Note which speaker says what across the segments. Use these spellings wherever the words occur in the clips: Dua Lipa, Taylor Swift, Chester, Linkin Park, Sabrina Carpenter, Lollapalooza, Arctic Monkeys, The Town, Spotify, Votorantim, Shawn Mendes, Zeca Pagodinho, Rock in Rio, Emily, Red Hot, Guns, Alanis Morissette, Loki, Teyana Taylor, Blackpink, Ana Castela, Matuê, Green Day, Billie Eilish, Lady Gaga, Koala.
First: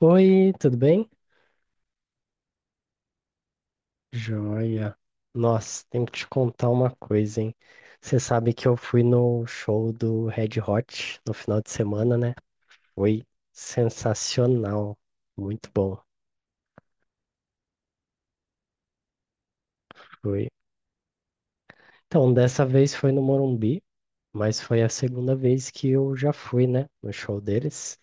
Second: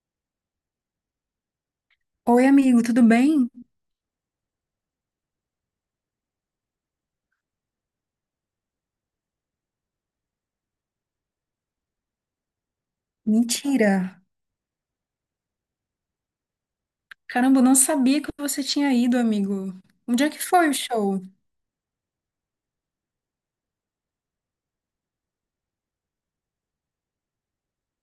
Speaker 1: Oi, tudo bem?
Speaker 2: Oi, amigo, tudo bem?
Speaker 1: Joia. Nossa, tenho que te contar uma coisa, hein? Você sabe que eu fui no show do Red Hot no final de semana, né? Foi
Speaker 2: Mentira!
Speaker 1: sensacional. Muito bom.
Speaker 2: Caramba, eu não sabia que você tinha ido, amigo. Onde é que
Speaker 1: Foi.
Speaker 2: foi o show?
Speaker 1: Então, dessa vez foi no Morumbi, mas foi a segunda vez que eu já fui, né? No show deles.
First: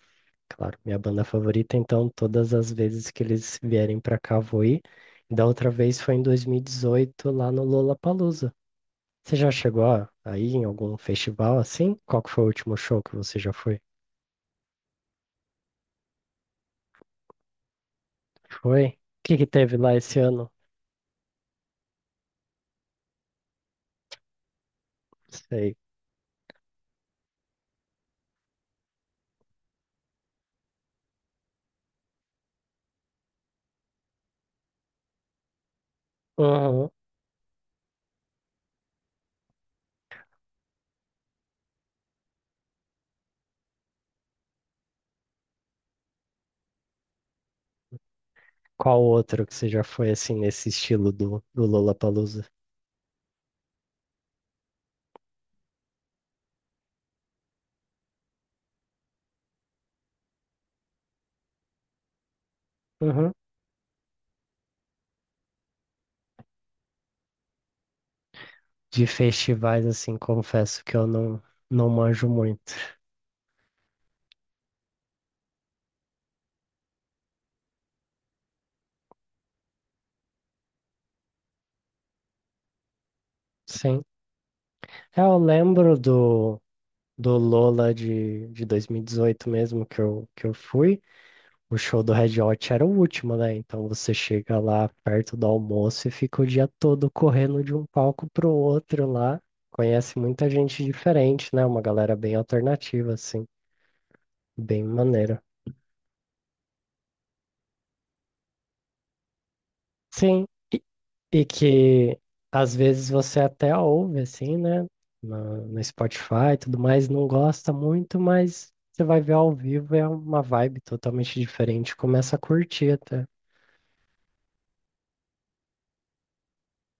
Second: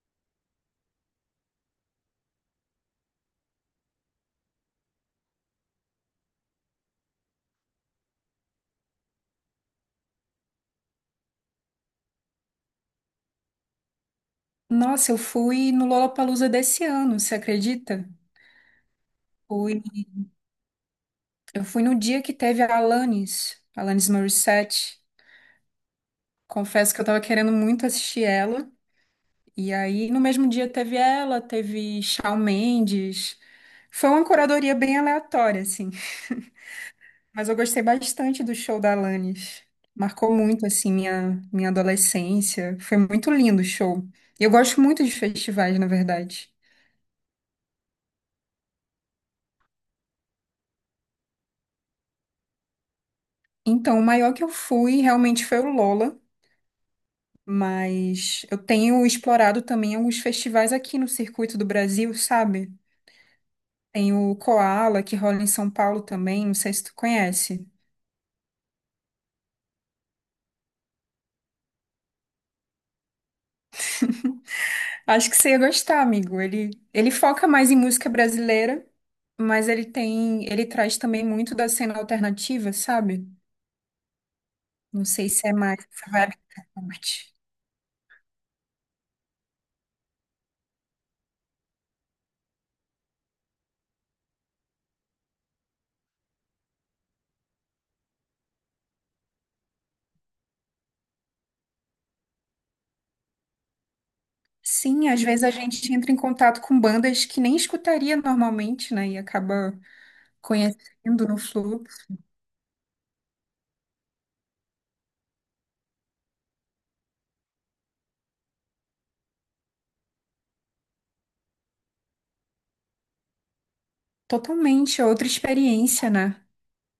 Speaker 1: Claro, minha banda favorita, então todas as vezes que eles vierem pra cá, vou ir. Da outra vez foi em 2018 lá no Lollapalooza. Você já chegou a ir em algum festival assim? Qual que foi o último show que você já foi?
Speaker 2: Nossa, eu fui no Lollapalooza desse ano, você acredita?
Speaker 1: Foi? O que que teve
Speaker 2: Fui.
Speaker 1: lá esse ano?
Speaker 2: Eu fui no dia que teve a Alanis, Alanis Morissette.
Speaker 1: Sei.
Speaker 2: Confesso que eu tava querendo muito assistir ela. E aí, no mesmo dia teve ela, teve Shawn Mendes. Foi uma curadoria bem aleatória, assim.
Speaker 1: Uhum.
Speaker 2: Mas eu gostei bastante do show da Alanis. Marcou muito, assim, minha adolescência. Foi muito lindo o show. E eu gosto muito de festivais, na verdade.
Speaker 1: Qual outro que você já foi assim nesse estilo do Lollapalooza?
Speaker 2: Então, o maior que eu fui realmente foi o Lola, mas eu tenho explorado também alguns festivais aqui no circuito do Brasil, sabe?
Speaker 1: Uhum.
Speaker 2: Tem o Koala, que rola em São Paulo também, não sei se tu conhece.
Speaker 1: De festivais assim, confesso que eu não manjo muito.
Speaker 2: Acho que você ia gostar, amigo. Ele foca mais em música brasileira, mas ele tem, ele traz também muito da cena alternativa, sabe?
Speaker 1: Sim.
Speaker 2: Não
Speaker 1: É,
Speaker 2: sei
Speaker 1: eu
Speaker 2: se é mais
Speaker 1: lembro
Speaker 2: essa vibe
Speaker 1: do,
Speaker 2: que você
Speaker 1: do
Speaker 2: curte.
Speaker 1: Lola de 2018 mesmo que eu fui. O show do Red Hot era o último, né? Então você chega lá perto do almoço e fica o dia todo correndo de um palco pro outro lá. Conhece muita gente diferente, né? Uma galera bem alternativa, assim, bem
Speaker 2: Sim, às
Speaker 1: maneira.
Speaker 2: vezes a gente entra em contato com bandas que nem escutaria normalmente, né? E acaba
Speaker 1: Sim, e,
Speaker 2: conhecendo no
Speaker 1: e
Speaker 2: Flu.
Speaker 1: que às vezes você até ouve, assim, né? No Spotify e tudo mais, não gosta muito, mas você vai ver ao vivo, é uma vibe totalmente diferente, começa a curtir até.
Speaker 2: Totalmente outra experiência, né?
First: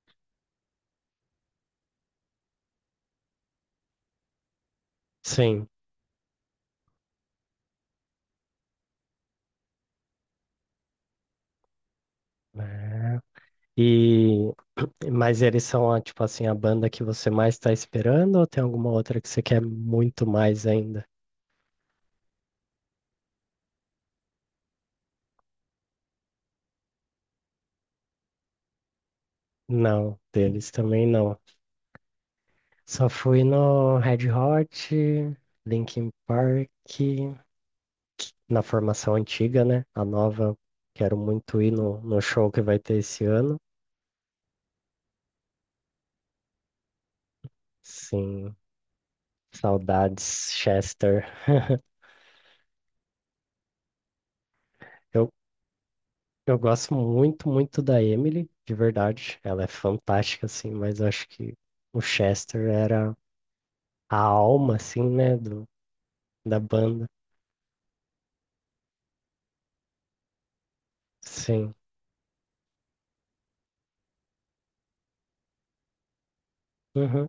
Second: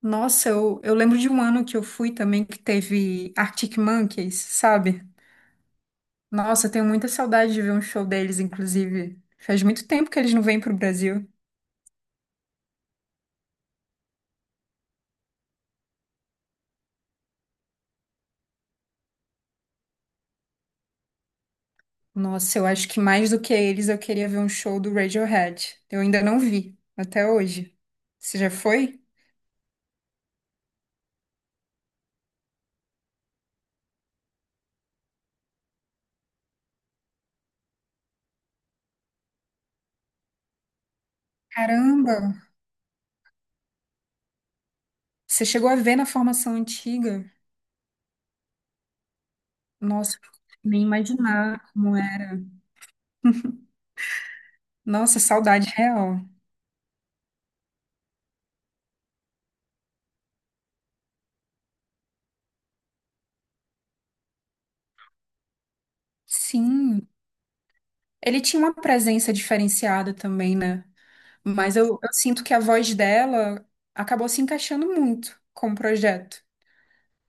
Speaker 2: Nossa, eu lembro de um ano que eu fui também que teve Arctic Monkeys, sabe?
Speaker 1: Sim.
Speaker 2: Nossa, eu tenho muita saudade de ver um show deles, inclusive. Faz muito tempo que eles não vêm pro Brasil.
Speaker 1: É. E mas eles são a, tipo assim, a banda que você mais está esperando ou tem alguma outra que você quer muito mais ainda?
Speaker 2: Nossa, eu acho que mais do que eles, eu queria ver um show do Radiohead. Eu ainda não vi, até hoje. Você já foi?
Speaker 1: Não, deles também não. Só fui no Red Hot, Linkin Park, na formação antiga, né? A nova, quero muito ir no,
Speaker 2: Caramba!
Speaker 1: no show que vai ter esse ano.
Speaker 2: Você chegou a ver na formação antiga?
Speaker 1: Sim,
Speaker 2: Nossa,
Speaker 1: saudades,
Speaker 2: nem
Speaker 1: Chester.
Speaker 2: imaginar como é. Nossa,
Speaker 1: Eu,
Speaker 2: saudade real.
Speaker 1: Eu gosto muito, muito da Emily, de verdade. Ela é fantástica, assim, mas eu acho que o Chester era a alma, assim, né, da banda.
Speaker 2: Sim. Ele tinha uma presença diferenciada também, né?
Speaker 1: Sim.
Speaker 2: Mas eu sinto que a voz dela acabou se encaixando muito com o projeto.
Speaker 1: Uhum.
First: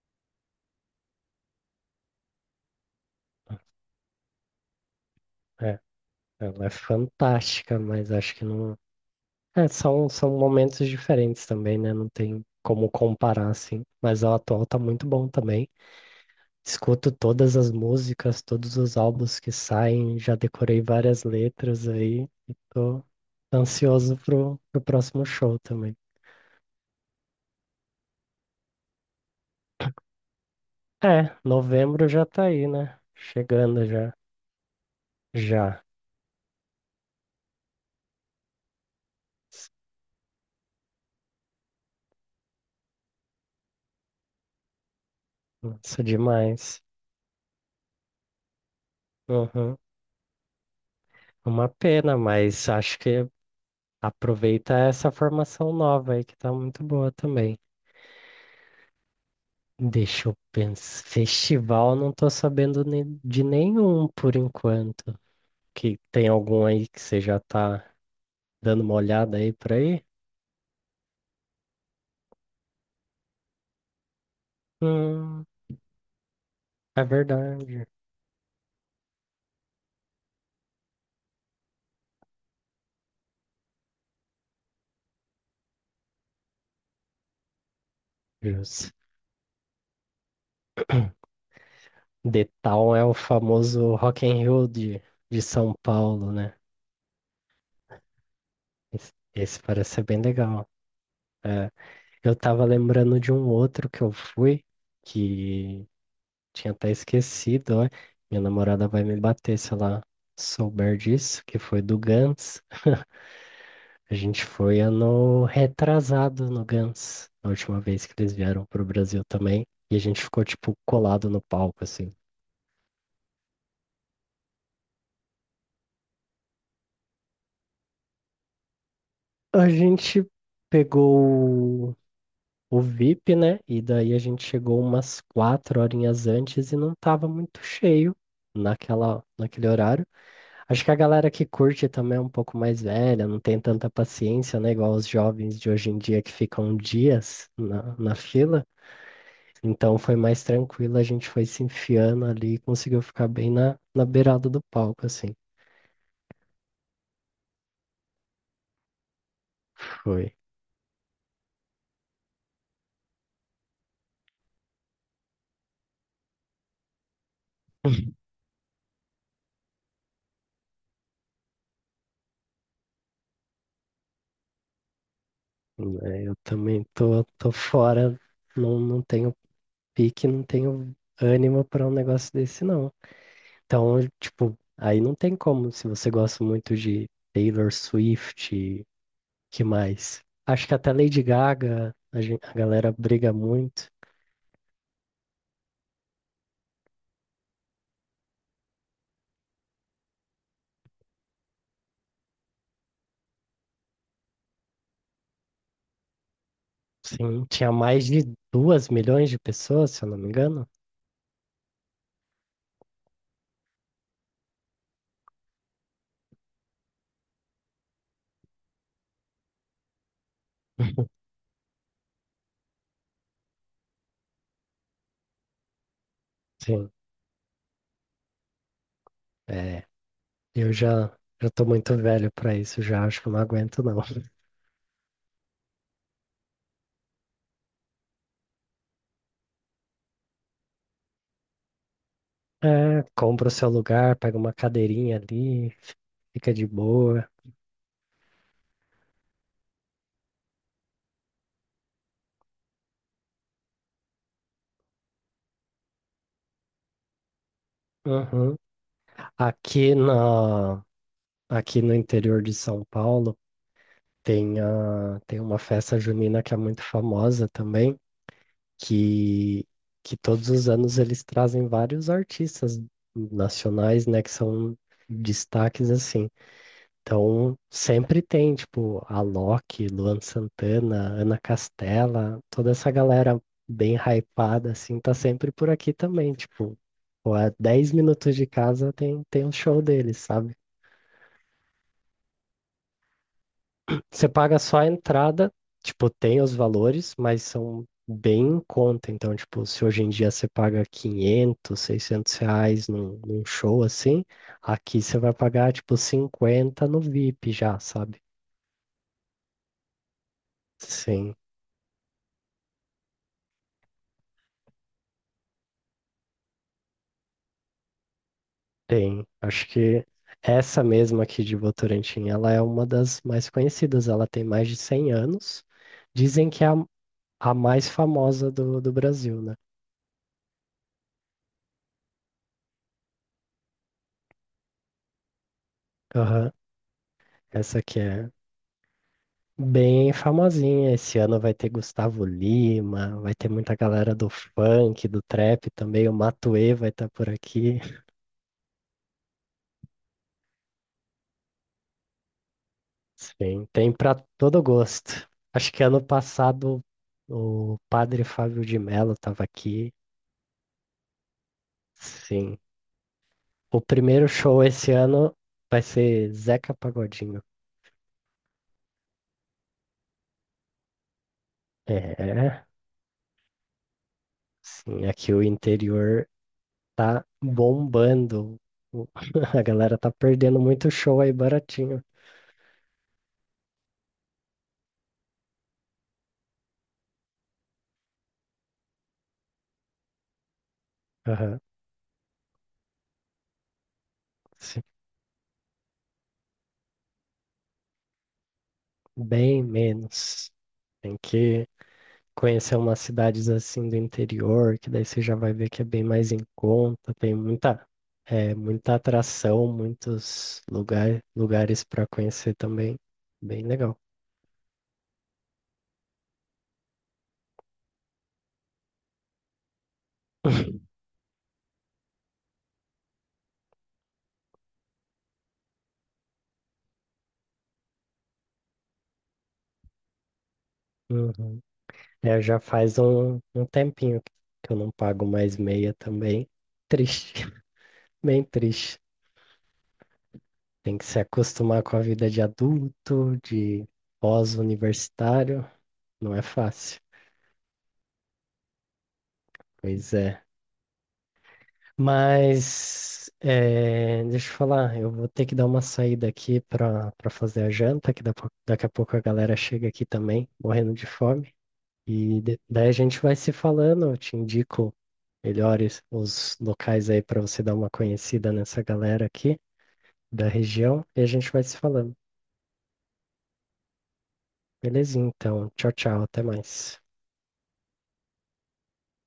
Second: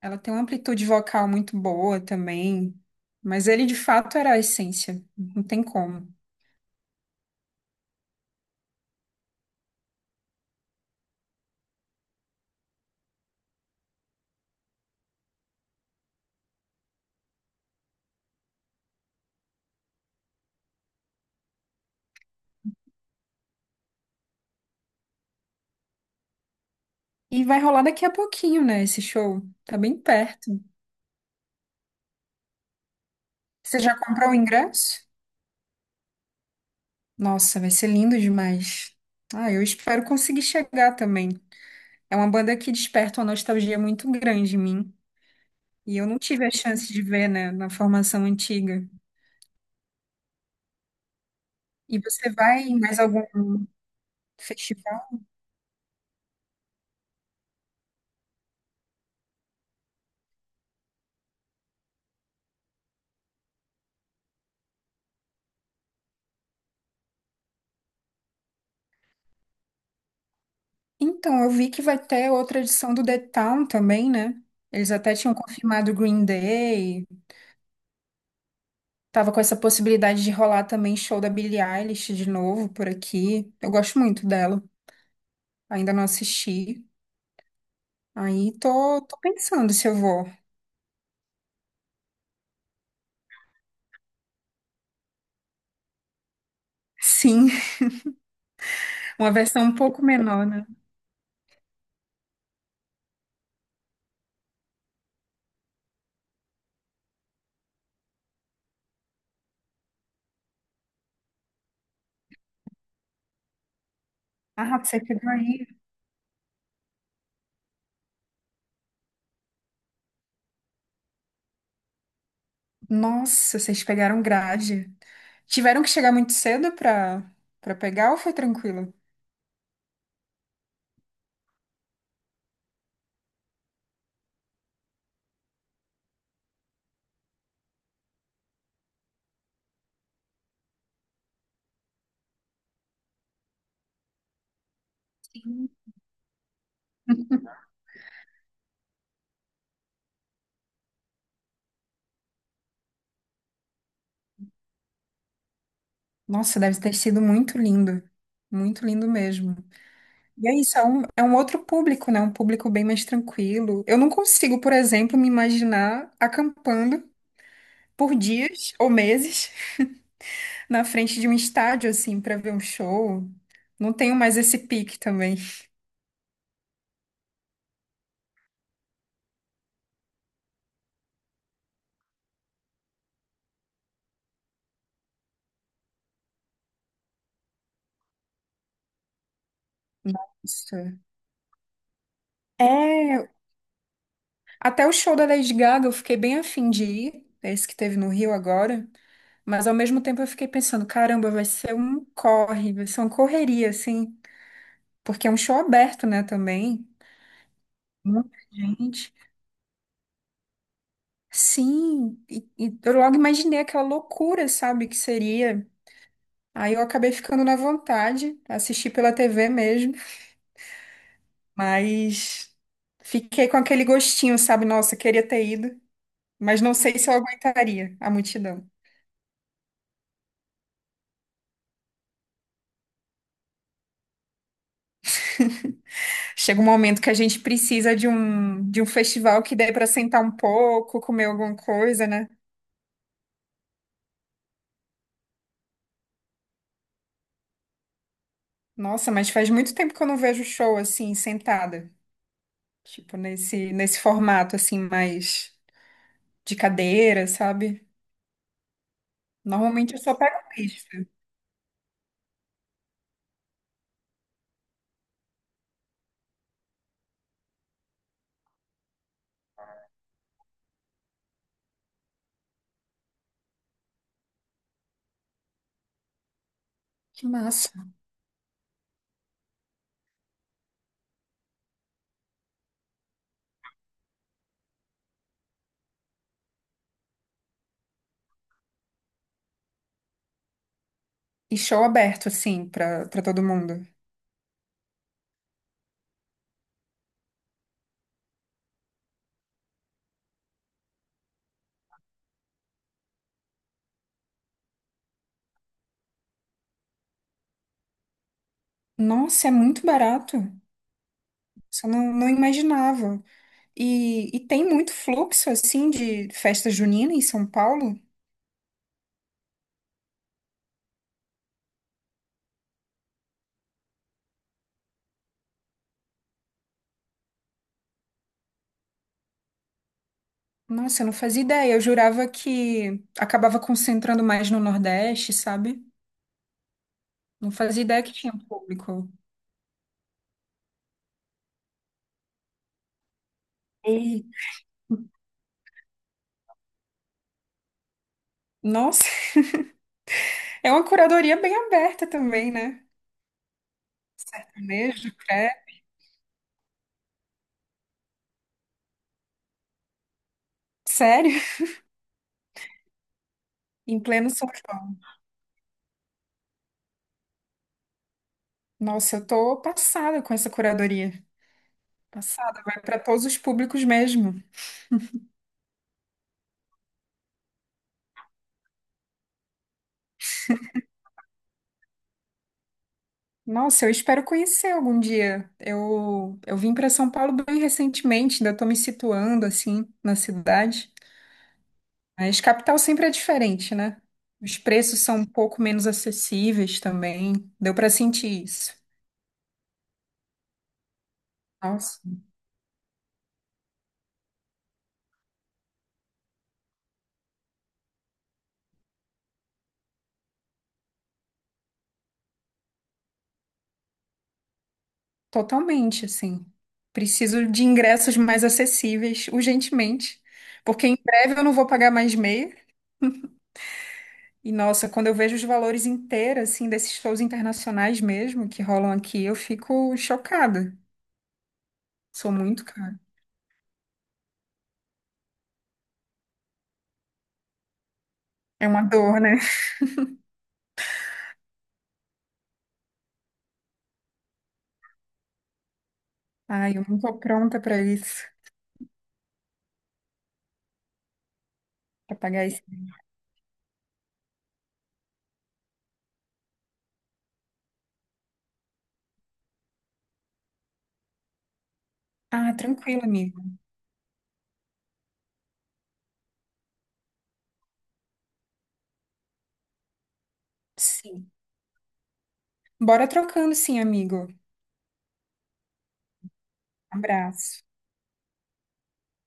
Speaker 2: Ela tem uma amplitude vocal muito boa também, mas ele de fato era a essência, não tem
Speaker 1: É,
Speaker 2: como.
Speaker 1: ela é fantástica, mas acho que não. É, são momentos diferentes também, né? Não tem como comparar, assim. Mas o atual tá muito bom também. Escuto todas as músicas, todos os álbuns que saem, já decorei várias letras aí e tô ansioso pro próximo show também.
Speaker 2: E vai rolar daqui a pouquinho, né, esse show? Tá bem perto.
Speaker 1: É, novembro já tá aí, né?
Speaker 2: Você
Speaker 1: Chegando
Speaker 2: já
Speaker 1: já.
Speaker 2: comprou o ingresso?
Speaker 1: Já.
Speaker 2: Nossa, vai ser lindo demais. Ah, eu espero conseguir chegar também. É uma banda que desperta uma nostalgia muito grande em mim, e
Speaker 1: Nossa,
Speaker 2: eu não tive a
Speaker 1: demais.
Speaker 2: chance de ver, né, na formação antiga.
Speaker 1: Uhum. Uma
Speaker 2: E
Speaker 1: pena,
Speaker 2: você vai
Speaker 1: mas
Speaker 2: em
Speaker 1: acho
Speaker 2: mais algum
Speaker 1: que aproveita
Speaker 2: festival?
Speaker 1: essa formação nova aí que tá muito boa também. Deixa eu pensar. Festival, não tô sabendo de nenhum por enquanto. Que tem algum aí que você já tá dando uma olhada aí por aí.
Speaker 2: Então, eu vi que vai ter outra edição do The Town também, né? Eles até tinham
Speaker 1: Hum,
Speaker 2: confirmado o Green
Speaker 1: é
Speaker 2: Day.
Speaker 1: verdade.
Speaker 2: Tava com essa possibilidade de rolar também show da Billie Eilish de novo por aqui. Eu gosto muito dela. Ainda não assisti. Aí
Speaker 1: Jus.
Speaker 2: tô pensando se eu vou.
Speaker 1: The Town é o famoso Rock in Rio de São Paulo, né?
Speaker 2: Sim,
Speaker 1: Esse,
Speaker 2: uma
Speaker 1: esse
Speaker 2: versão um
Speaker 1: parece
Speaker 2: pouco
Speaker 1: ser bem
Speaker 2: menor, né?
Speaker 1: legal. É, eu tava lembrando de um outro que eu fui, que tinha até esquecido, ó. Minha namorada vai me bater se ela souber disso, que foi do Guns. A gente
Speaker 2: Ah,
Speaker 1: foi
Speaker 2: você pegou
Speaker 1: ano
Speaker 2: aí.
Speaker 1: retrasado no Guns, a última vez que eles vieram pro Brasil também. E a gente ficou, tipo, colado no palco, assim.
Speaker 2: Nossa, vocês pegaram grade. Tiveram que chegar muito cedo pra pegar ou foi tranquilo?
Speaker 1: A gente pegou o VIP, né? E daí a gente chegou umas 4 horinhas antes e não tava muito cheio naquele horário. Acho que a galera que curte também é um pouco mais velha, não tem tanta paciência, né? Igual os jovens
Speaker 2: Sim.
Speaker 1: de hoje em dia que ficam dias na fila. Então foi mais tranquilo, a gente foi se enfiando ali e conseguiu ficar bem na beirada do palco, assim.
Speaker 2: Nossa, deve ter sido muito lindo. Muito lindo mesmo.
Speaker 1: Foi.
Speaker 2: E é isso, é um outro público, né? Um público bem mais tranquilo. Eu não consigo, por exemplo, me imaginar acampando por dias ou meses na frente de um estádio, assim, para ver um show. Não tenho mais esse pique também.
Speaker 1: Né, eu também tô fora, não tenho pique, não tenho ânimo para um negócio desse, não. Então, tipo, aí não tem como, se você gosta muito de Taylor Swift, que mais? Acho que
Speaker 2: Isso.
Speaker 1: até Lady Gaga, a galera
Speaker 2: É,
Speaker 1: briga muito.
Speaker 2: até o show da Lady Gaga eu fiquei bem afim de ir, é esse que teve no Rio agora, mas ao mesmo tempo eu fiquei pensando, caramba, vai ser um corre, vai ser uma correria, assim, porque é um show aberto, né, também.
Speaker 1: Sim, tinha mais de
Speaker 2: Muita
Speaker 1: duas
Speaker 2: gente.
Speaker 1: milhões de pessoas, se eu não me engano.
Speaker 2: Sim, e eu logo imaginei aquela loucura, sabe, que seria. Aí eu acabei ficando na vontade, assisti pela TV mesmo, mas fiquei com aquele gostinho, sabe? Nossa, queria ter ido, mas não
Speaker 1: Sim.
Speaker 2: sei se eu aguentaria a multidão.
Speaker 1: É. Eu já tô muito velho pra isso, já acho que eu não aguento não.
Speaker 2: Chega um momento que a gente precisa de um festival que dê para sentar um pouco, comer alguma coisa, né?
Speaker 1: É, compra o seu lugar, pega uma cadeirinha ali, fica de boa.
Speaker 2: Nossa, mas faz muito tempo que eu não vejo show assim, sentada. Tipo, nesse formato, assim, mais de cadeira, sabe?
Speaker 1: Uhum. Aqui
Speaker 2: Normalmente eu só pego
Speaker 1: na,
Speaker 2: pista.
Speaker 1: aqui no interior de São Paulo tem uma festa junina que é muito famosa também, que, que todos os anos eles trazem vários artistas nacionais, né, que são destaques assim.
Speaker 2: Que
Speaker 1: Então,
Speaker 2: massa.
Speaker 1: sempre tem, tipo, a Loki, Luan Santana, Ana Castela, toda essa galera bem hypada, assim, tá sempre por aqui também, tipo, pô, a 10 minutos de casa tem um show deles, sabe?
Speaker 2: E show aberto, assim, pra todo mundo.
Speaker 1: Você paga só a entrada, tipo, tem os valores, mas são bem em conta, então, tipo, se hoje em dia você paga 500, 600 reais num show, assim, aqui você vai pagar, tipo, 50 no VIP já, sabe?
Speaker 2: Nossa, é muito barato.
Speaker 1: Sim.
Speaker 2: Só não imaginava. E tem muito fluxo, assim, de festa junina em São Paulo?
Speaker 1: Tem, acho que essa mesma aqui de Votorantim, ela é uma das mais conhecidas, ela tem mais de 100 anos. Dizem que é a mais famosa do Brasil, né?
Speaker 2: Nossa, eu não fazia ideia. Eu jurava que acabava concentrando mais no Nordeste, sabe?
Speaker 1: Aham.
Speaker 2: Não
Speaker 1: Essa
Speaker 2: fazia
Speaker 1: aqui
Speaker 2: ideia que
Speaker 1: é
Speaker 2: tinha público.
Speaker 1: bem famosinha. Esse ano vai ter Gustavo Lima, vai ter muita galera
Speaker 2: E,
Speaker 1: do funk, do trap também, o Matuê vai estar por aqui.
Speaker 2: nossa, é uma curadoria bem aberta também, né?
Speaker 1: Sim, tem pra todo
Speaker 2: Sertanejo,
Speaker 1: gosto.
Speaker 2: credo.
Speaker 1: Acho que ano passado o padre Fábio de Mello estava aqui.
Speaker 2: Sério?
Speaker 1: Sim. O
Speaker 2: Em
Speaker 1: primeiro
Speaker 2: pleno São
Speaker 1: show esse
Speaker 2: João.
Speaker 1: ano vai ser Zeca Pagodinho.
Speaker 2: Nossa, eu tô passada com essa curadoria. Passada,
Speaker 1: É,
Speaker 2: vai para todos os públicos mesmo.
Speaker 1: sim, aqui o interior tá bombando. O- A galera tá perdendo muito show aí baratinho.
Speaker 2: Nossa, eu espero conhecer algum dia. Eu vim para São Paulo bem recentemente, ainda tô me situando assim na cidade.
Speaker 1: Aham,
Speaker 2: Mas capital sempre é diferente, né? Os
Speaker 1: sim,
Speaker 2: preços são um pouco menos acessíveis também. Deu para sentir isso.
Speaker 1: bem menos. Tem que
Speaker 2: Nossa,
Speaker 1: conhecer umas cidades assim do interior, que daí você já vai ver que é bem mais em conta, tem muita atração, lugares para conhecer também. Bem legal.
Speaker 2: totalmente assim. Preciso de ingressos mais acessíveis urgentemente, porque em breve eu não vou pagar mais meia. E nossa, quando eu vejo os valores inteiros, assim, desses shows internacionais mesmo que rolam aqui, eu fico chocada.
Speaker 1: Uhum.
Speaker 2: Sou
Speaker 1: É, já
Speaker 2: muito
Speaker 1: faz
Speaker 2: cara.
Speaker 1: um tempinho que eu não pago mais meia também. Triste, bem
Speaker 2: É uma
Speaker 1: triste.
Speaker 2: dor, né?
Speaker 1: Tem que se acostumar com a vida de adulto, de pós-universitário. Não é
Speaker 2: Ai, eu não
Speaker 1: fácil.
Speaker 2: tô pronta pra isso,
Speaker 1: Pois é.
Speaker 2: pra pagar isso.
Speaker 1: Mas, é, deixa eu falar, eu vou ter que dar uma saída aqui para fazer a janta, que daqui a pouco a galera chega aqui também, morrendo de fome. E
Speaker 2: Ah,
Speaker 1: daí a
Speaker 2: tranquilo,
Speaker 1: gente vai
Speaker 2: amigo.
Speaker 1: se falando, eu te indico melhores os locais aí para você dar uma conhecida nessa galera aqui da região e a
Speaker 2: Sim.
Speaker 1: gente vai se falando.
Speaker 2: Bora trocando, sim, amigo.
Speaker 1: Belezinha, então. Tchau, tchau, até mais.
Speaker 2: Abraço.